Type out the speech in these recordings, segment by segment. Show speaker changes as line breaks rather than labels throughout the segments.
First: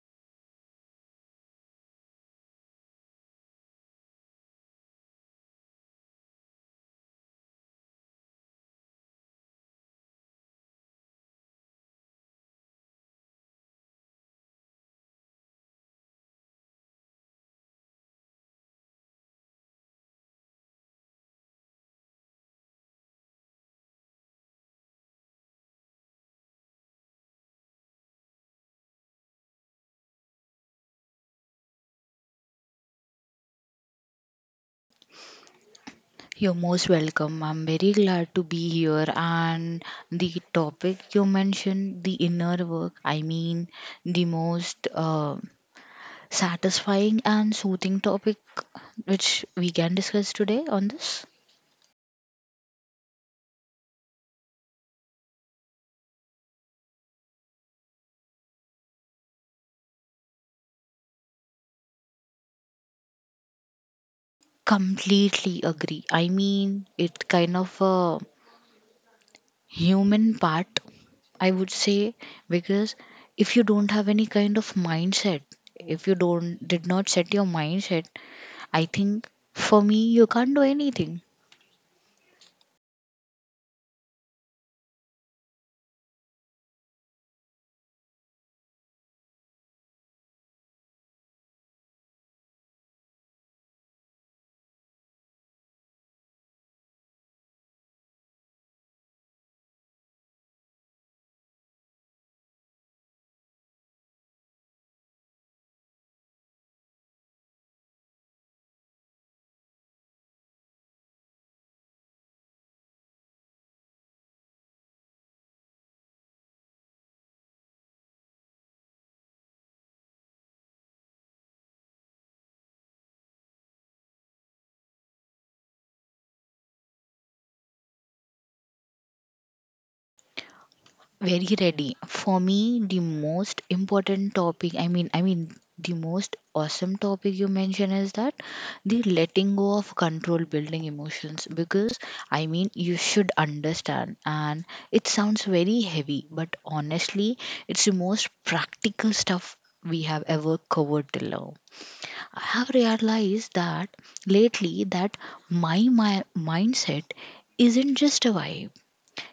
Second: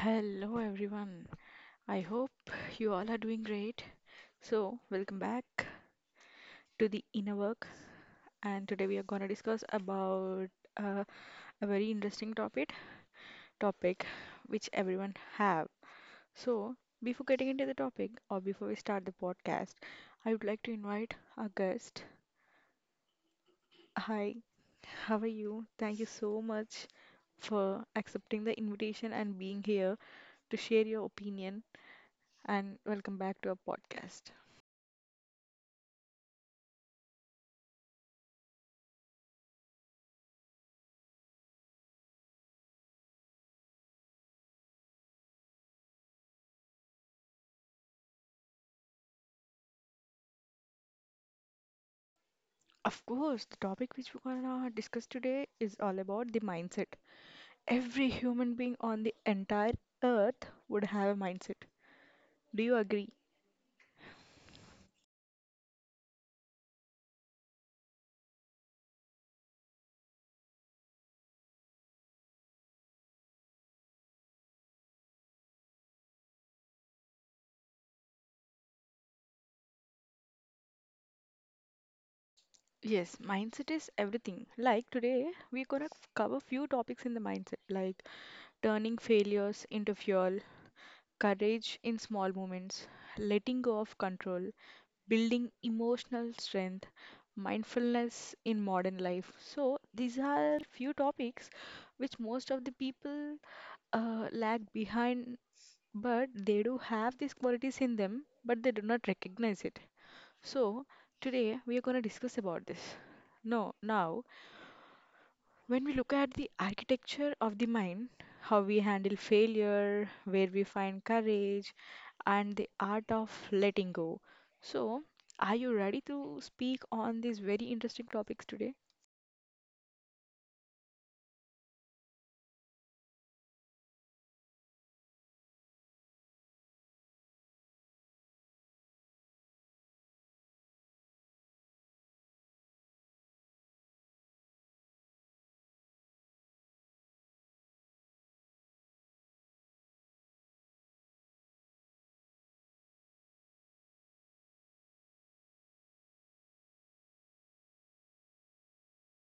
Hello everyone. I hope you all are doing great. So, welcome back to the inner work, and today we are going to discuss about uh, a very interesting topic which everyone have. So, before getting into the topic or before we start the podcast, I would like to invite our guest. Hi, how are you? Thank you so much for accepting the invitation and being here to share your opinion, and welcome back to our podcast.
You're most welcome. I'm very glad to be here. And the topic you mentioned, the inner work, the most satisfying and soothing topic which we can discuss today on this.
Of course, the topic which we're gonna discuss today is all about the mindset. Every human being on the entire earth would have a mindset. Do you agree?
Completely agree. I mean, it kind of a human part, I would say, because if you don't have any kind of mindset, if you don't did not set your mindset, I think for me you can't do anything.
Yes, mindset is everything. Like today, we're gonna cover few topics in the mindset, like turning failures into fuel, courage in small moments, letting go of control, building emotional strength, mindfulness in modern life. So these are few topics which most of the people lag behind, but they do have these qualities in them, but they do not recognize it. So, today we are going to discuss about this. No, now, when we look at the architecture of the mind, how we handle failure, where we find courage, and the art of letting go. So, are you ready to speak on these very interesting topics today?
Very ready. For me, the most important topic, I mean, the most awesome topic you mentioned is that the letting go of control building emotions because I mean, you should understand, and it sounds very heavy, but honestly, it's the most practical stuff we have ever covered till now. I have realized that lately that my mindset isn't just a vibe,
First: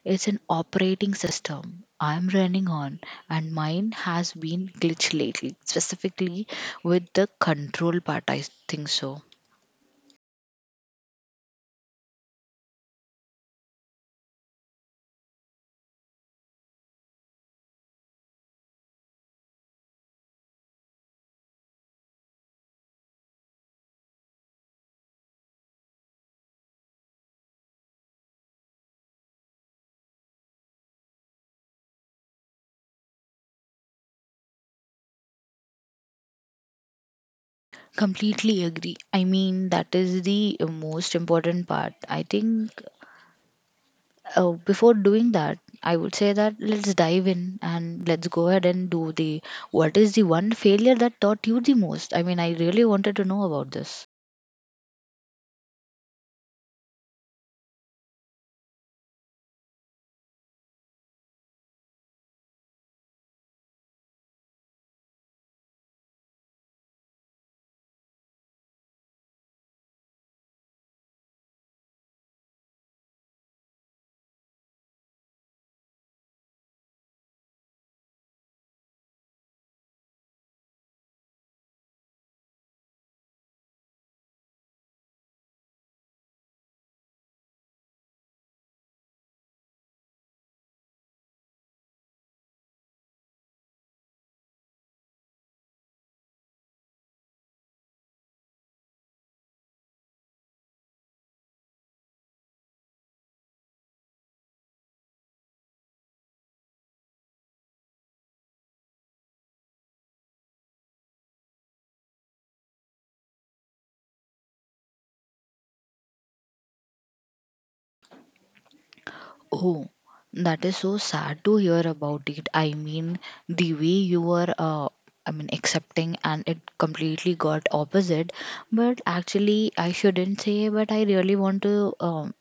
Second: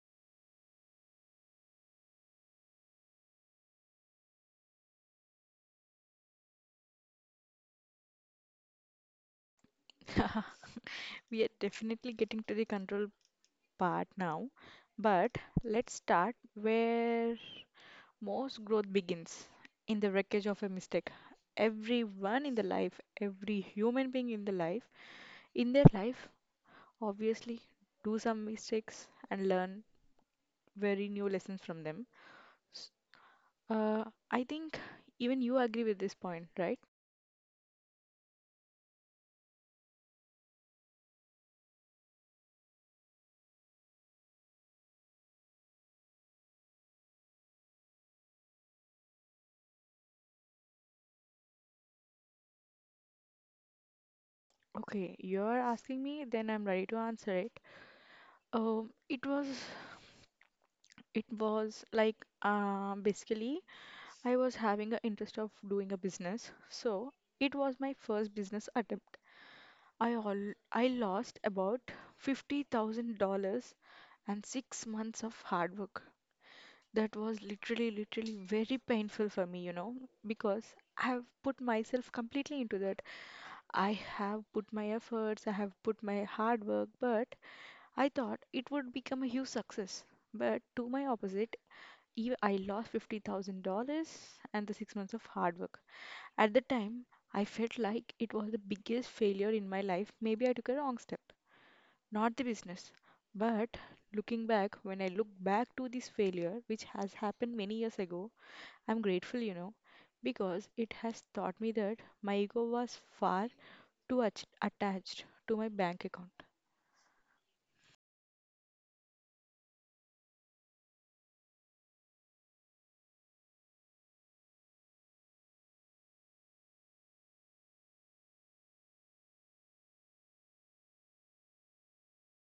it's an operating system I'm running on, and mine has been glitched lately, specifically with the control part. I think so.
We are definitely getting to the control part now, but let's start where most growth begins, in the wreckage of a mistake. Everyone in the life, every human being in the life, in their life, obviously do some mistakes and learn very new lessons from them. S- I think even you agree with this point, right?
Completely agree. I mean, that is the most important part. I think before doing that, I would say that let's dive in and let's go ahead and do the what is the one failure that taught you the most? I mean, I really wanted to know about this.
Okay, you're asking me, then I'm ready to answer it. Um, it was, it was like, basically, I was having an interest of doing a business, so it was my first business attempt. I all I lost about $50,000 and 6 months of hard work. That was literally very painful for me, you know, because I have put myself completely into that. I have put my efforts, I have put my hard work, but I thought it would become a huge success. But to my opposite, I lost $50,000 and the 6 months of hard work. At the time, I felt like it was the biggest failure in my life. Maybe I took a wrong step, not the business. But looking back, when I look back to this failure, which has happened many years ago, I'm grateful, you know, because it has taught me that my ego was far too attached to my bank account.
Oh, that is so sad to hear about it. I mean, the way you were, I mean, accepting and it completely got opposite. But actually, I shouldn't say, but I really want to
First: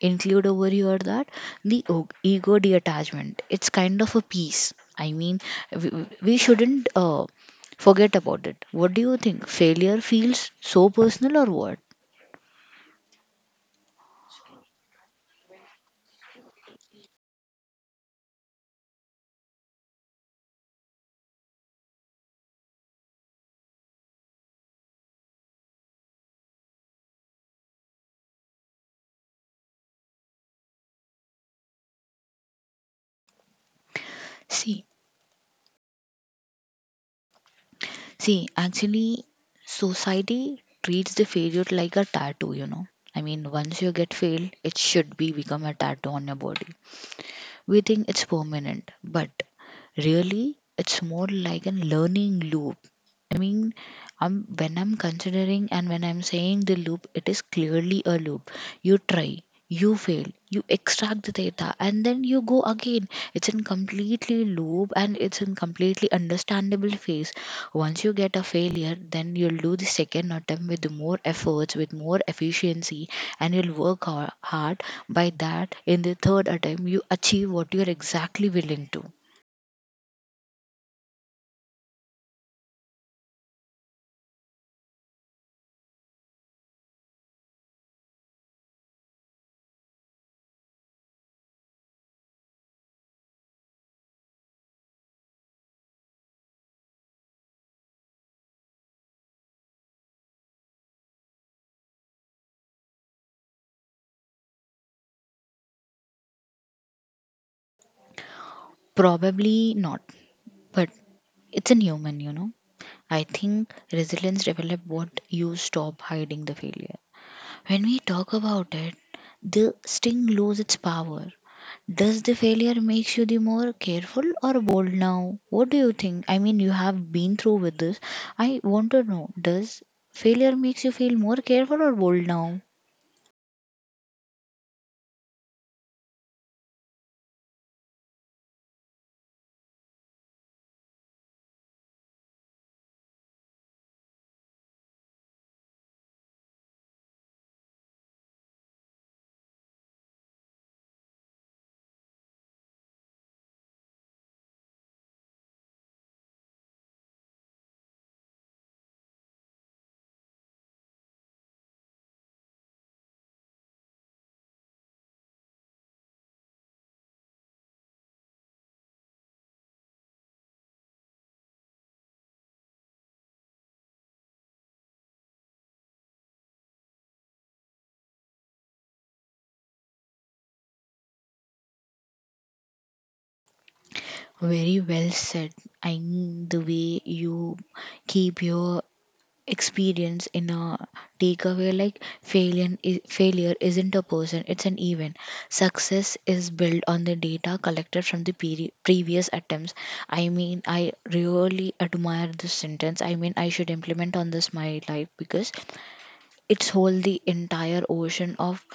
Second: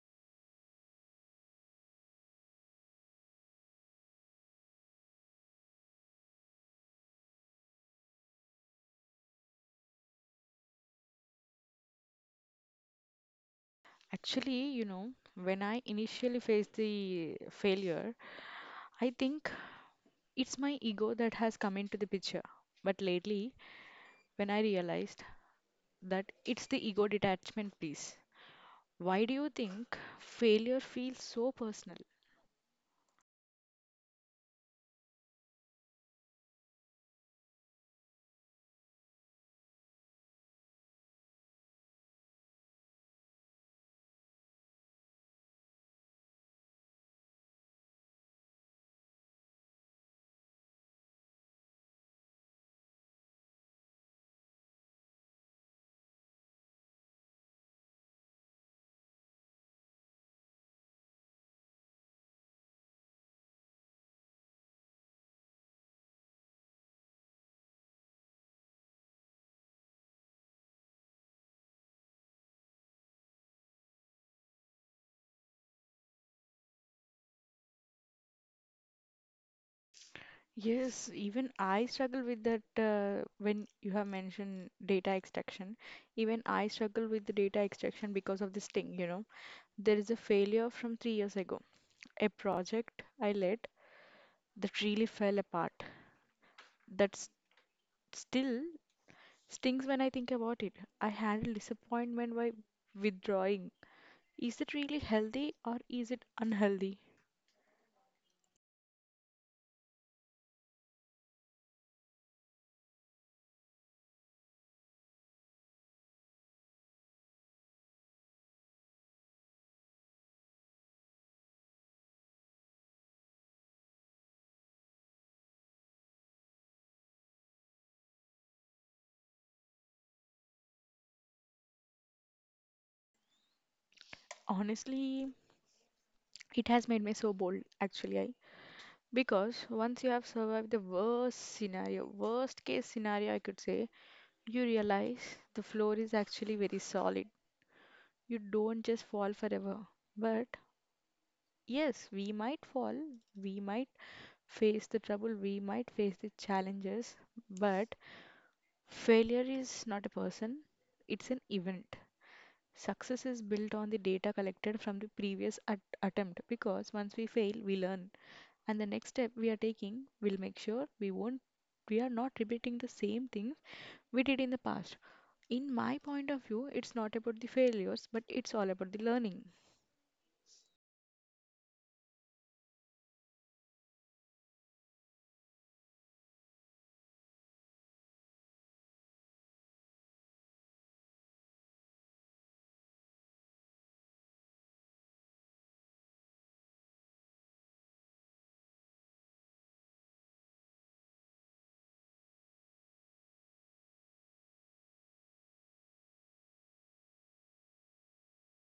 include over here that the ego detachment, it's kind of a piece. I mean, we shouldn't forget about it. What do you think? Failure feels so personal or what?
Actually, you know, when I initially faced the failure, I think it's my ego that has come into the picture. But lately, when I realized that it's the ego detachment piece. Why do you think failure feels so personal?
See, See, actually, society treats the failure like a tattoo, you know. I mean, once you get failed, it should be become a tattoo on your body. We think it's permanent, but really, it's more like a learning loop. I mean, I'm when I'm considering and when I'm saying the loop, it is clearly a loop. You try, you fail, you extract the data, and then you go again. It's in completely loop and it's in completely understandable phase. Once you get a failure, then you'll do the second attempt with more efforts, with more efficiency, and you'll work hard. By that, in the third attempt, you achieve what you're exactly willing to.
Yes, even I struggle with that when you have mentioned data extraction. Even I struggle with the data extraction because of this thing, you know. There is a failure from 3 years ago. A project I led that really fell apart. That's still stings when I think about it. I handle disappointment by withdrawing. Is it really healthy or is it unhealthy?
Probably not, but it's in human, you know. I think resilience develops what you stop hiding the failure. When we talk about it, the sting loses its power. Does the failure makes you the more careful or bold now? What do you think? I mean, you have been through with this. I want to know, does failure makes you feel more careful or bold now?
Honestly, it has made me so bold. Actually, because once you have survived the worst scenario, worst case scenario, I could say, you realize the floor is actually very solid. You don't just fall forever. But yes, we might fall, we might face the trouble, we might face the challenges, but failure is not a person, it's an event. Success is built on the data collected from the previous attempt, because once we fail, we learn, and the next step we are taking will make sure we are not repeating the same things we did in the past. In my point of view, it's not about the failures, but it's all about the learning.
Very well said. I mean, the way you keep your experience in a takeaway like failure isn't a person, it's an event. Success is built on the data collected from the previous attempts. I mean, I really admire this sentence. I mean, I should implement on this my life because it's hold the entire ocean of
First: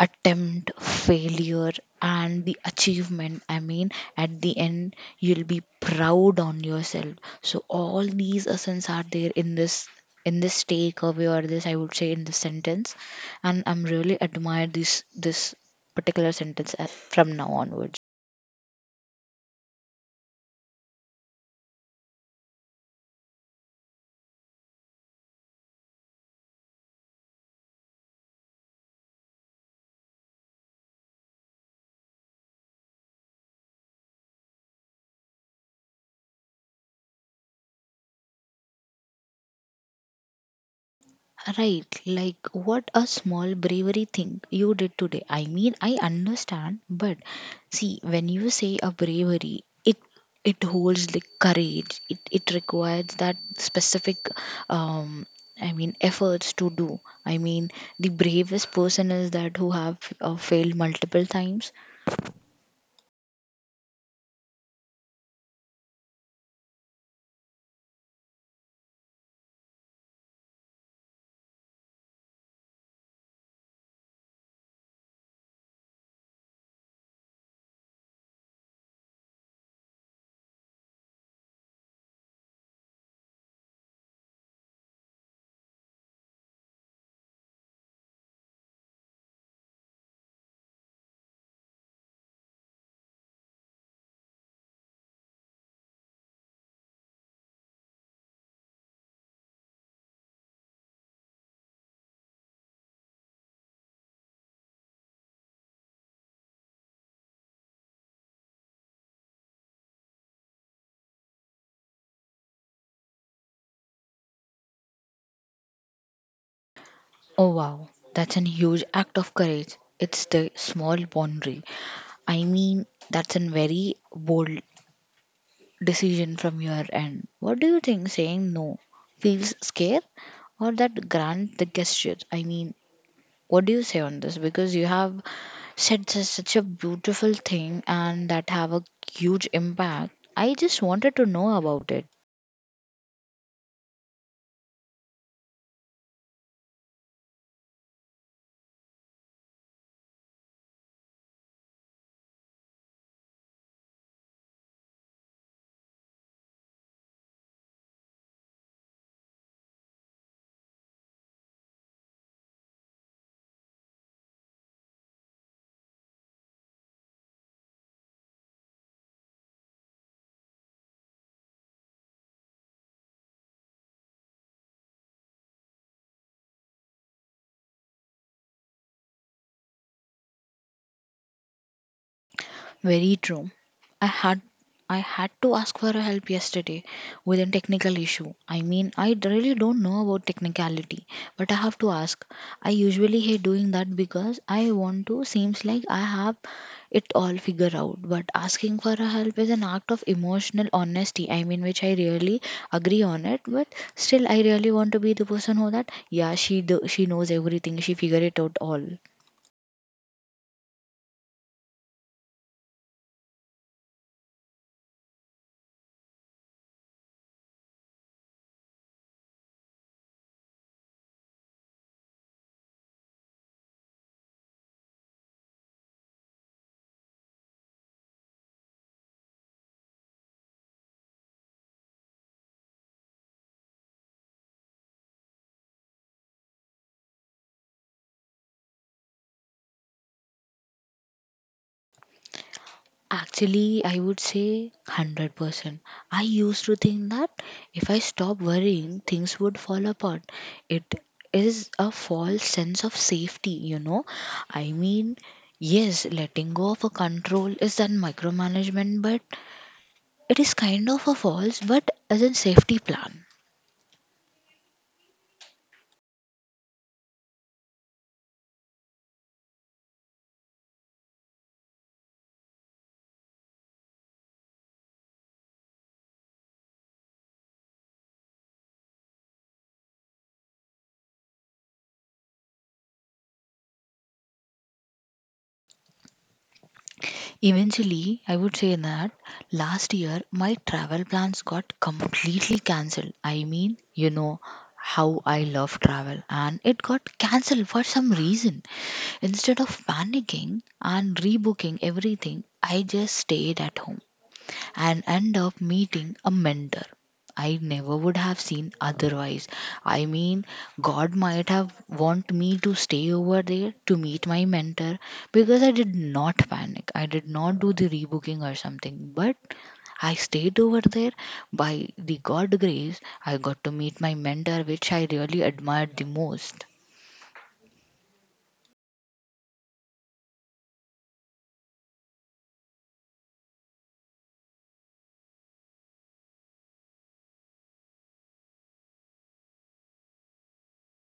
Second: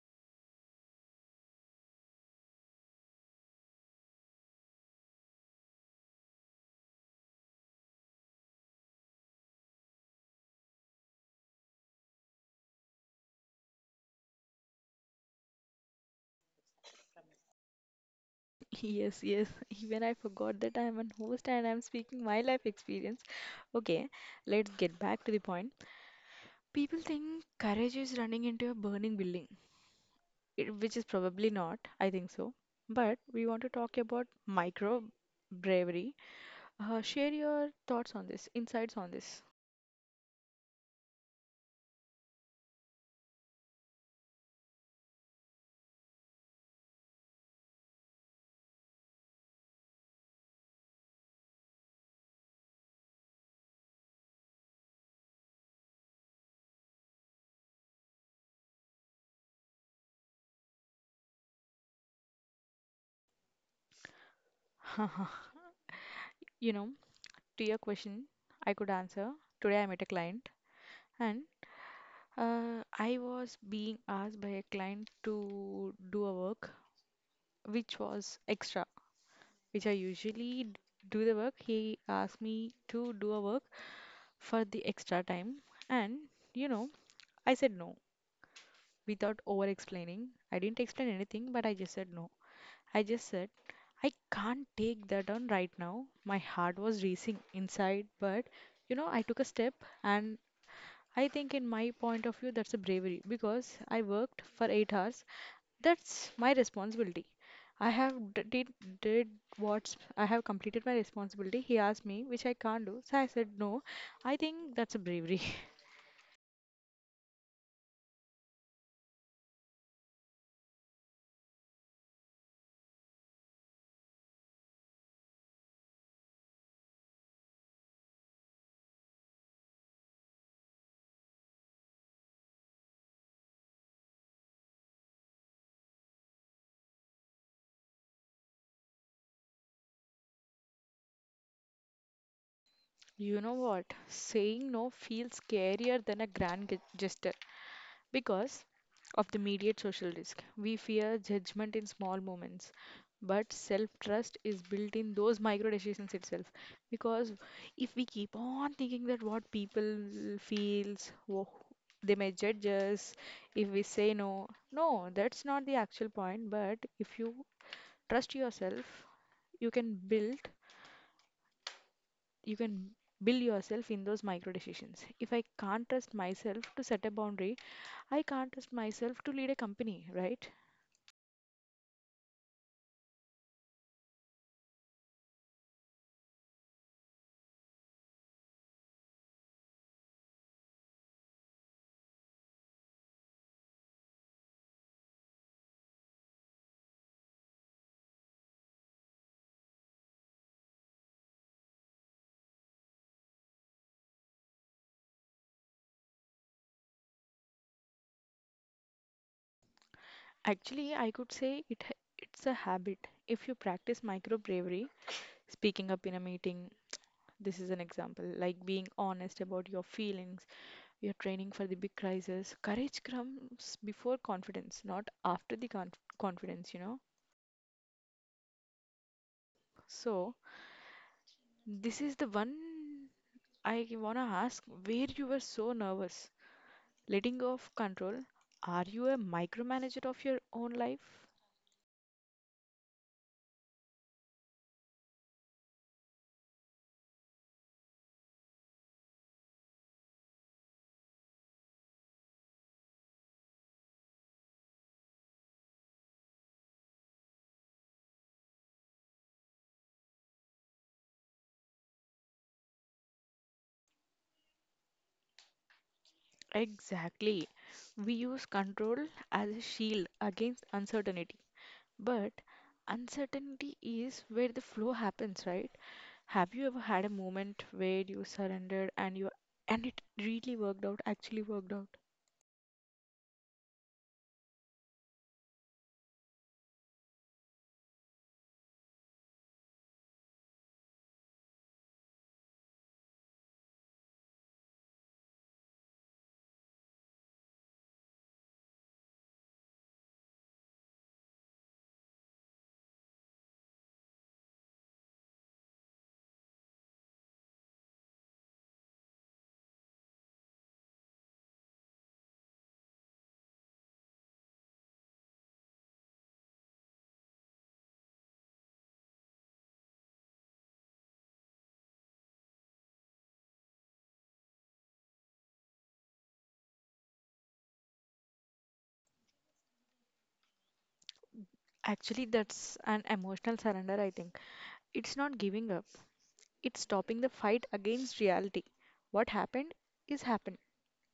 attempt, failure, and the achievement. I mean, at the end, you'll be proud on yourself. So all these essence are there in this takeaway, or this I would say in this sentence, and I'm really admire this particular sentence from now onwards.
Yes, yes, even I forgot that I am an host and I'm speaking my life experience. Okay, let's get back to the point. People think courage is running into a burning building, it, which is probably not, I think so. But we want to talk about micro bravery. Share your thoughts on this, insights on this.
Right, like what a small bravery thing you did today. I mean, I understand, but see, when you say a bravery, it holds the courage. It requires that specific, um, I mean, efforts to do. I mean, the bravest person is that who have failed multiple times.
You know, to your question, I could answer. Today I met a client, and I was being asked by a client to do a work which was extra, which I do the work. He asked me to do a work for the extra time, and you know, I said no without over explaining. I didn't explain anything, but I just said no. I just said, I can't take that on right now. My heart was racing inside, but you know, I took a step, and I think, in my point of view, that's a bravery because I worked for 8 hours. That's my responsibility. I have d- did what's I have completed my responsibility. He asked me, which I can't do, so I said no. I think that's a bravery.
Oh wow, that's a huge act of courage. It's the small boundary. I mean, that's a very bold decision from your end. What do you think saying no feels scare or that grand the gesture? I mean, what do you say on this? Because you have said such a beautiful thing and that have a huge impact. I just wanted to know about it.
You know what? Saying no feels scarier than a grand gesture. Because of the immediate social risk, we fear judgment in small moments, but self trust is built in those micro decisions itself. Because if we keep on thinking that what people feels, they may judge us if we say no. No, that's not the actual point. But if you trust yourself, you can build you can build yourself in those micro decisions. If I can't trust myself to set a boundary, I can't trust myself to lead a company, right?
Very true. I had I had to ask for help yesterday with a technical issue. I mean, I really don't know about technicality, but I have to ask. I usually hate doing that because I want to seems like I have it all figured out, but asking for a help is an act of emotional honesty. I mean, which I really agree on it, but still I really want to be the person who that yeah, she do, she knows everything. She figured it out all.
Actually, I could say it it's a habit. If you practice micro bravery, speaking up in a meeting, this is an example, like being honest about your feelings, your training for the big crisis. Courage comes before confidence, not after the confidence, you know. So, this is the one I want to ask where you were so nervous. Letting go of control. Are you a micromanager of your own life?
Actually, I would say 100%. I used to think that if I stop worrying, things would fall apart. It is a false sense of safety, you know. I mean, yes, letting go of a control is that micromanagement, but it is kind of a false but as a safety plan.
Exactly. We use control as a shield against uncertainty. But uncertainty is where the flow happens, right? Have you ever had a moment where you surrendered and you and it really worked out?
Eventually, I would say that last year my travel plans got completely cancelled. I mean, you know how I love travel, and it got cancelled for some reason. Instead of panicking and rebooking everything, I just stayed at home and end up meeting a mentor I never would have seen otherwise. I mean, God might have want me to stay over there to meet my mentor because I did not panic. I did not do the rebooking or something, but I stayed over there by the God grace. I got to meet my mentor, which I really admired the most.
Actually, that's an emotional surrender, I think. It's not giving up. It's stopping the fight against reality. What happened is happened.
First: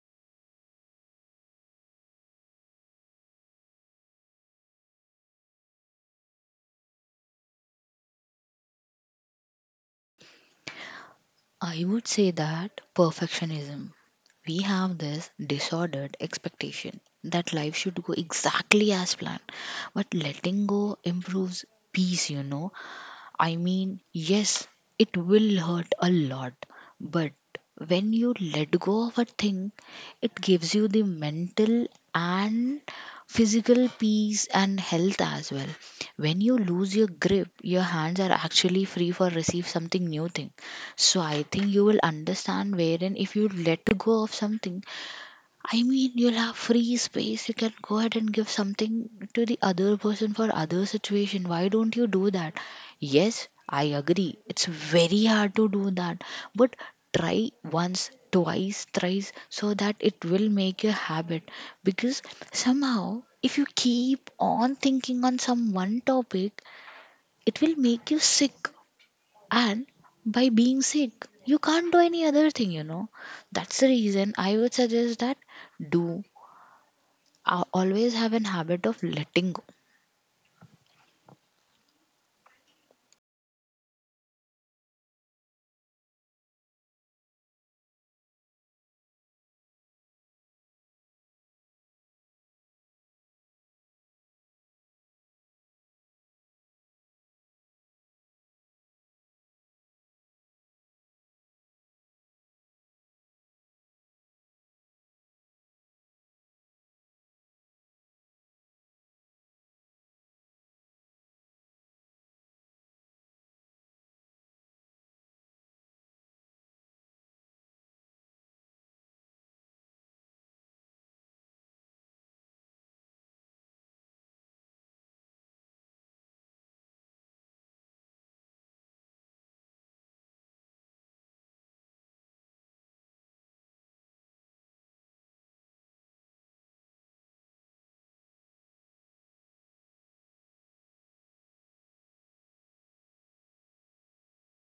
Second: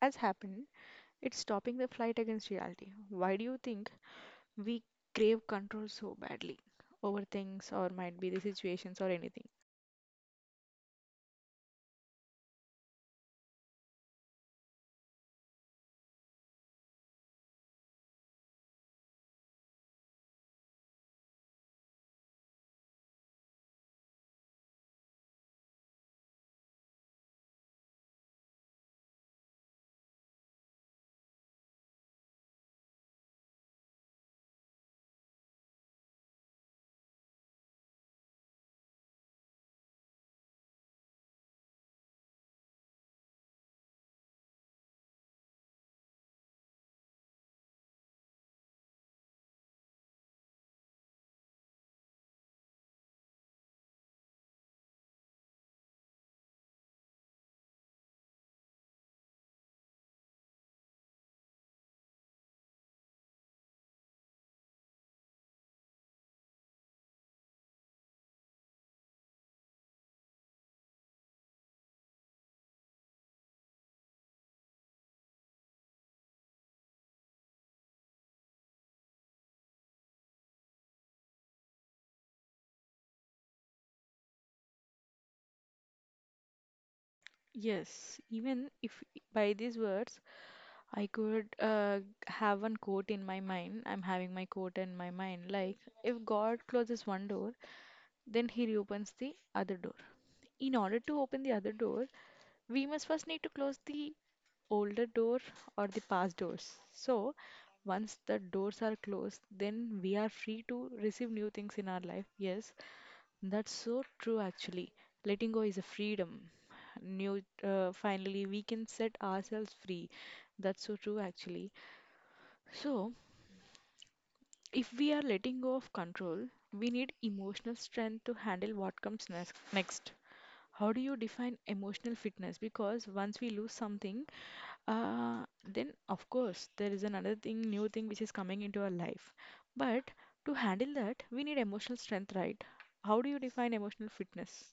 Has happened. It's stopping the fight against reality. Why do you think we crave control so badly, over things or might be the situations or anything.
I would say that perfectionism. We have this disordered expectation that life should go exactly as planned, but letting go improves peace, you know. I mean, yes, it will hurt a lot, but when you let go of a thing, it gives you the mental and physical peace and health as well. When you lose your grip, your hands are actually free for receive something new thing. So I think you will understand wherein if you let go of something, I mean, you'll have free space. You can go ahead and give something to the other person for other situation. Why don't you do that? Yes, I agree. It's very hard to do that, but try once, twice, thrice, so that it will make a habit. Because somehow, if you keep on thinking on some one topic, it will make you sick. And by being sick, you can't do any other thing. You know, that's the reason I would suggest that do I always have an habit of letting go.
Yes, even if by these words I could have one quote in my mind, I'm having my quote in my mind like, if God closes one door, then he reopens the other door. In order to open the other door, we must first need to close the older door or the past doors. So, once the doors are closed, then we are free to receive new things in our life. Yes, that's so true, actually. Letting go is a freedom. New, finally, we can set ourselves free. That's so true, actually. So, if we are letting go of control, we need emotional strength to handle what comes next. Next, how do you define emotional fitness? Because once we lose something, then of course there is another thing, new thing which is coming into our life. But to handle that, we need emotional strength, right? How do you define emotional fitness?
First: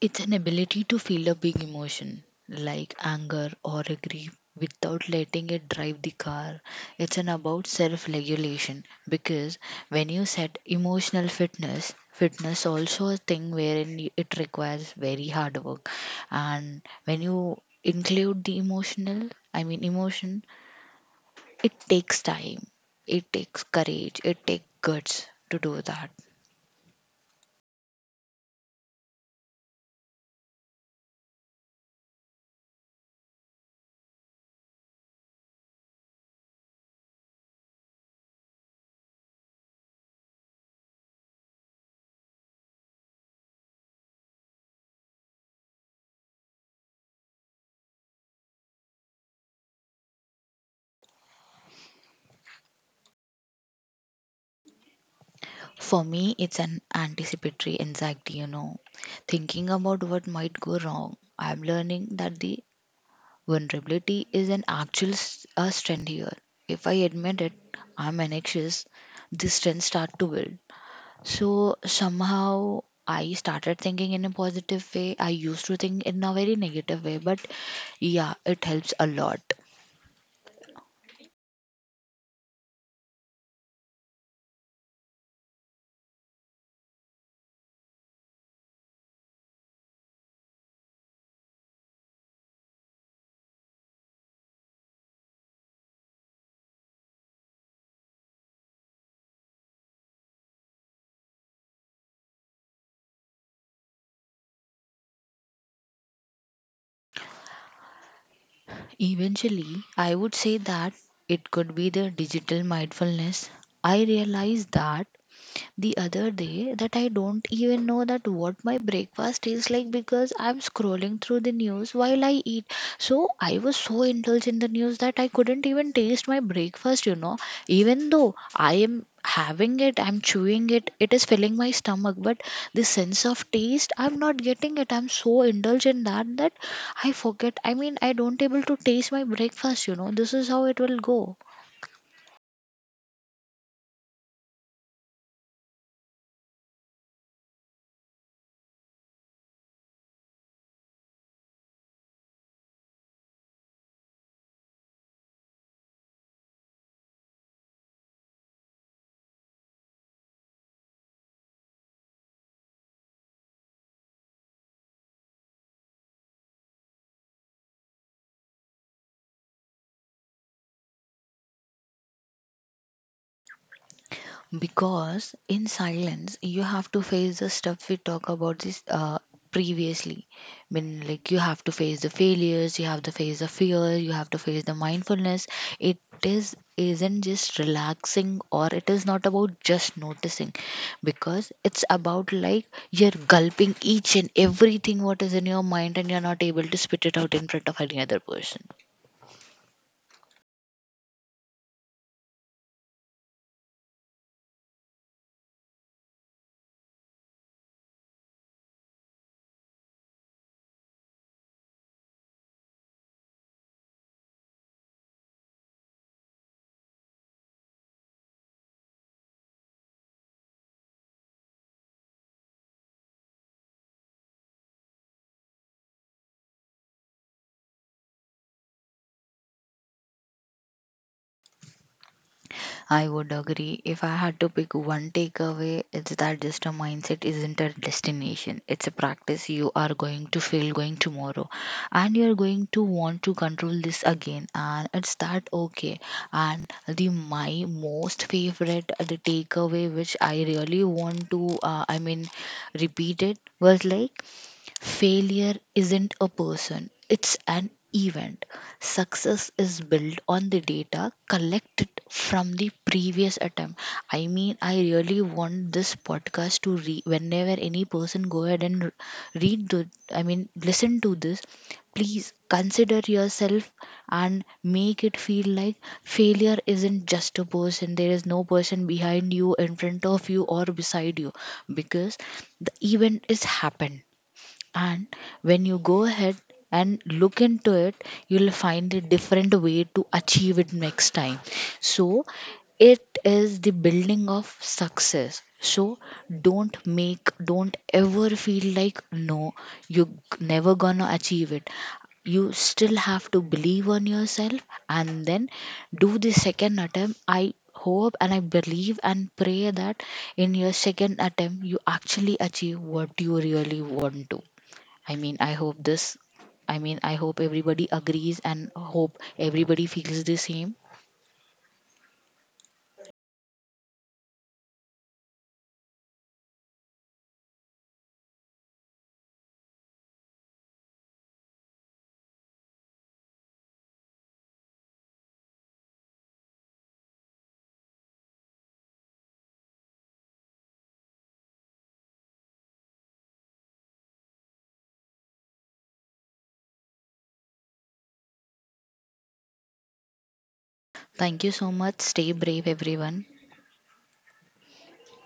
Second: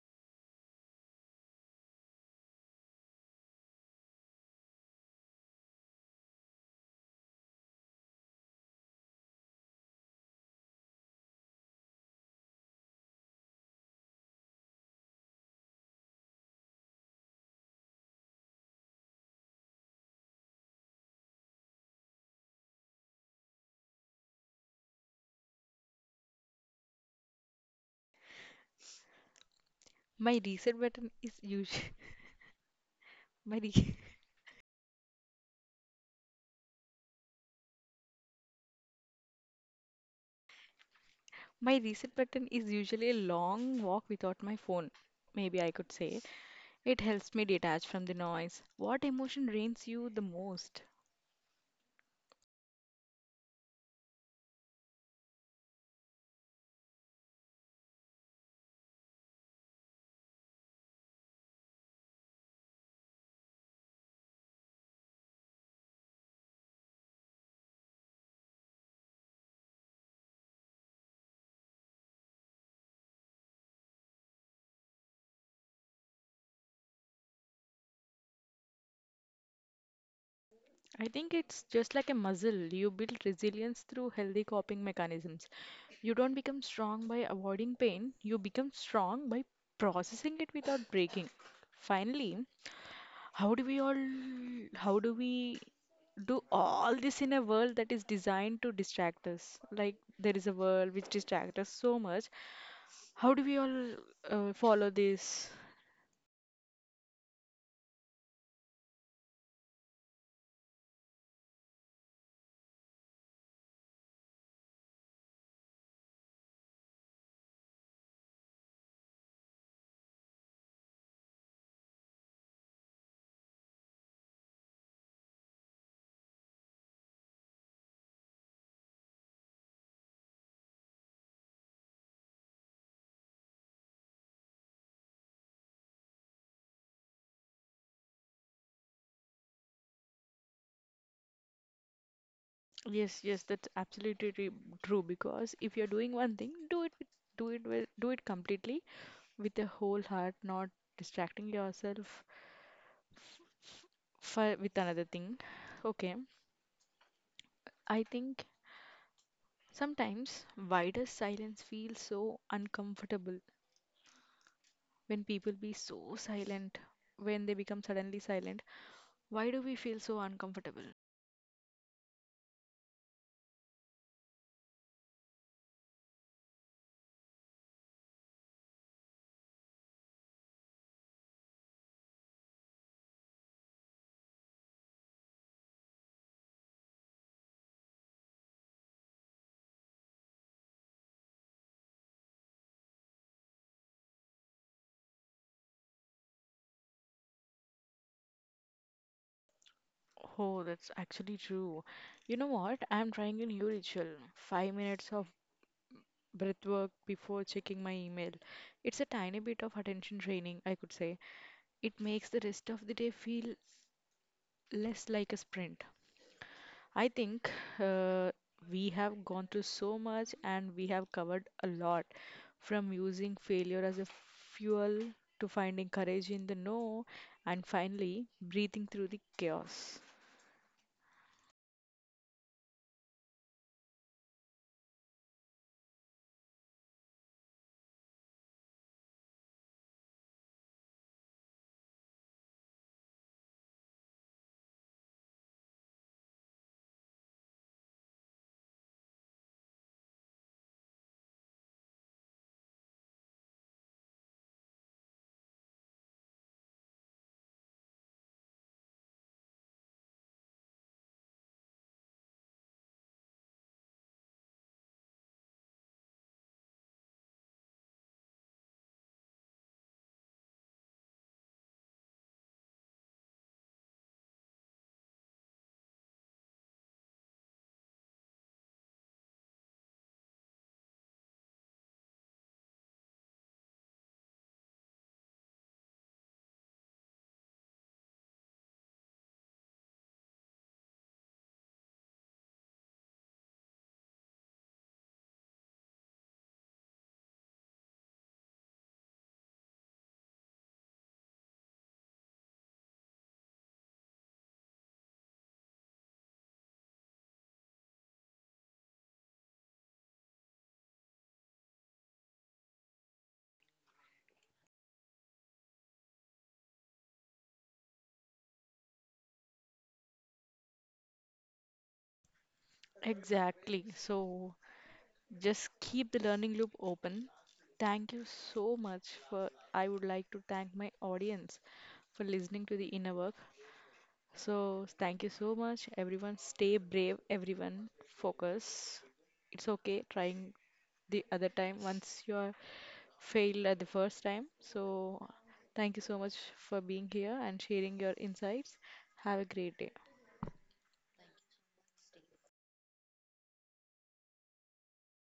It's an ability to feel a big emotion like anger or a grief without letting it drive the car. It's an about self regulation because when you set emotional fitness, fitness also a thing wherein it requires very hard work. And when you include the emotional, I mean emotion, it takes time, it takes courage, it takes guts to do that.
My reset button is usually my re- my reset button is usually a long walk without my phone. Maybe I could say it helps me detach from the noise. What emotion drains you the most?
For me, it's an anticipatory anxiety, you know, thinking about what might go wrong. I'm learning that the vulnerability is an actual a strength here. If I admit it, I'm anxious, this strength start to build. So somehow I started thinking in a positive way. I used to think in a very negative way, but yeah, it helps a lot.
I think it's just like a muscle. You build resilience through healthy coping mechanisms. You don't become strong by avoiding pain. You become strong by processing it without breaking. Finally, How do we all, how do we do all this in a world that is designed to distract us? Like there is a world which distracts us so much. How do we all follow this?
Eventually, I would say that it could be the digital mindfulness. I realized that the other day that I don't even know that what my breakfast tastes like because I'm scrolling through the news while I eat. So I was so indulged in the news that I couldn't even taste my breakfast, you know. Even though I am having it, I'm chewing it, it is filling my stomach, but the sense of taste, I'm not getting it. I'm so indulged in that that I forget. I mean, I don't able to taste my breakfast, you know. This is how it will go.
Yes, yes, that's absolutely true. Because if you're doing one thing, do it completely with the whole heart, not distracting yourself for with another thing. Okay, I think sometimes wider silence feels so uncomfortable when people be so silent, when they become suddenly silent, why do we feel so uncomfortable?
Because in silence, you have to face the stuff we talk about this previously. I mean, like you have to face the failures, you have to face the fear, you have to face the mindfulness. It is isn't just relaxing or it is not about just noticing because it's about like you're gulping each and everything what is in your mind and you're not able to spit it out in front of any other person.
Oh, that's actually true. You know what? I'm trying a new ritual. 5 minutes of breath work before checking my email. It's a tiny bit of attention training, I could say. It makes the rest of the day feel less like a sprint. I think uh, we have gone through so much and we have covered a lot, from using failure as a fuel to finding courage in the no, and finally breathing through the chaos.
I would agree. If I had to pick one takeaway, it's that just a mindset isn't a destination. It's a practice you are going to feel going tomorrow. And you're going to want to control this again. And it's that okay. And the my most favorite the takeaway which I really want to I mean repeat it was like failure isn't a person, it's an event. Success is built on the data collected from the previous attempt. I mean, I really want this podcast to whenever any person go ahead and read the, I mean, listen to this, please consider yourself and make it feel like failure isn't just a person. There is no person behind you, in front of you, or beside you because the event is happened and when you go ahead and look into it, you'll find a different way to achieve it next time. So it is the building of success. So don't ever feel like no, you're never gonna achieve it. You still have to believe on yourself, and then do the second attempt. I hope and I believe and pray that in your second attempt you actually achieve what you really want to. I mean, I hope this, I mean, I hope everybody agrees and hope everybody feels the same.
Exactly. So just keep the learning loop open. Thank you so much for — I would like to thank my audience for listening to the inner work. So thank you so much, everyone, stay brave everyone, focus. It's okay trying the other time once you are failed at the first time. So, thank you so much for being here and sharing your insights. Have a great day.
Thank you so much. Stay brave, everyone.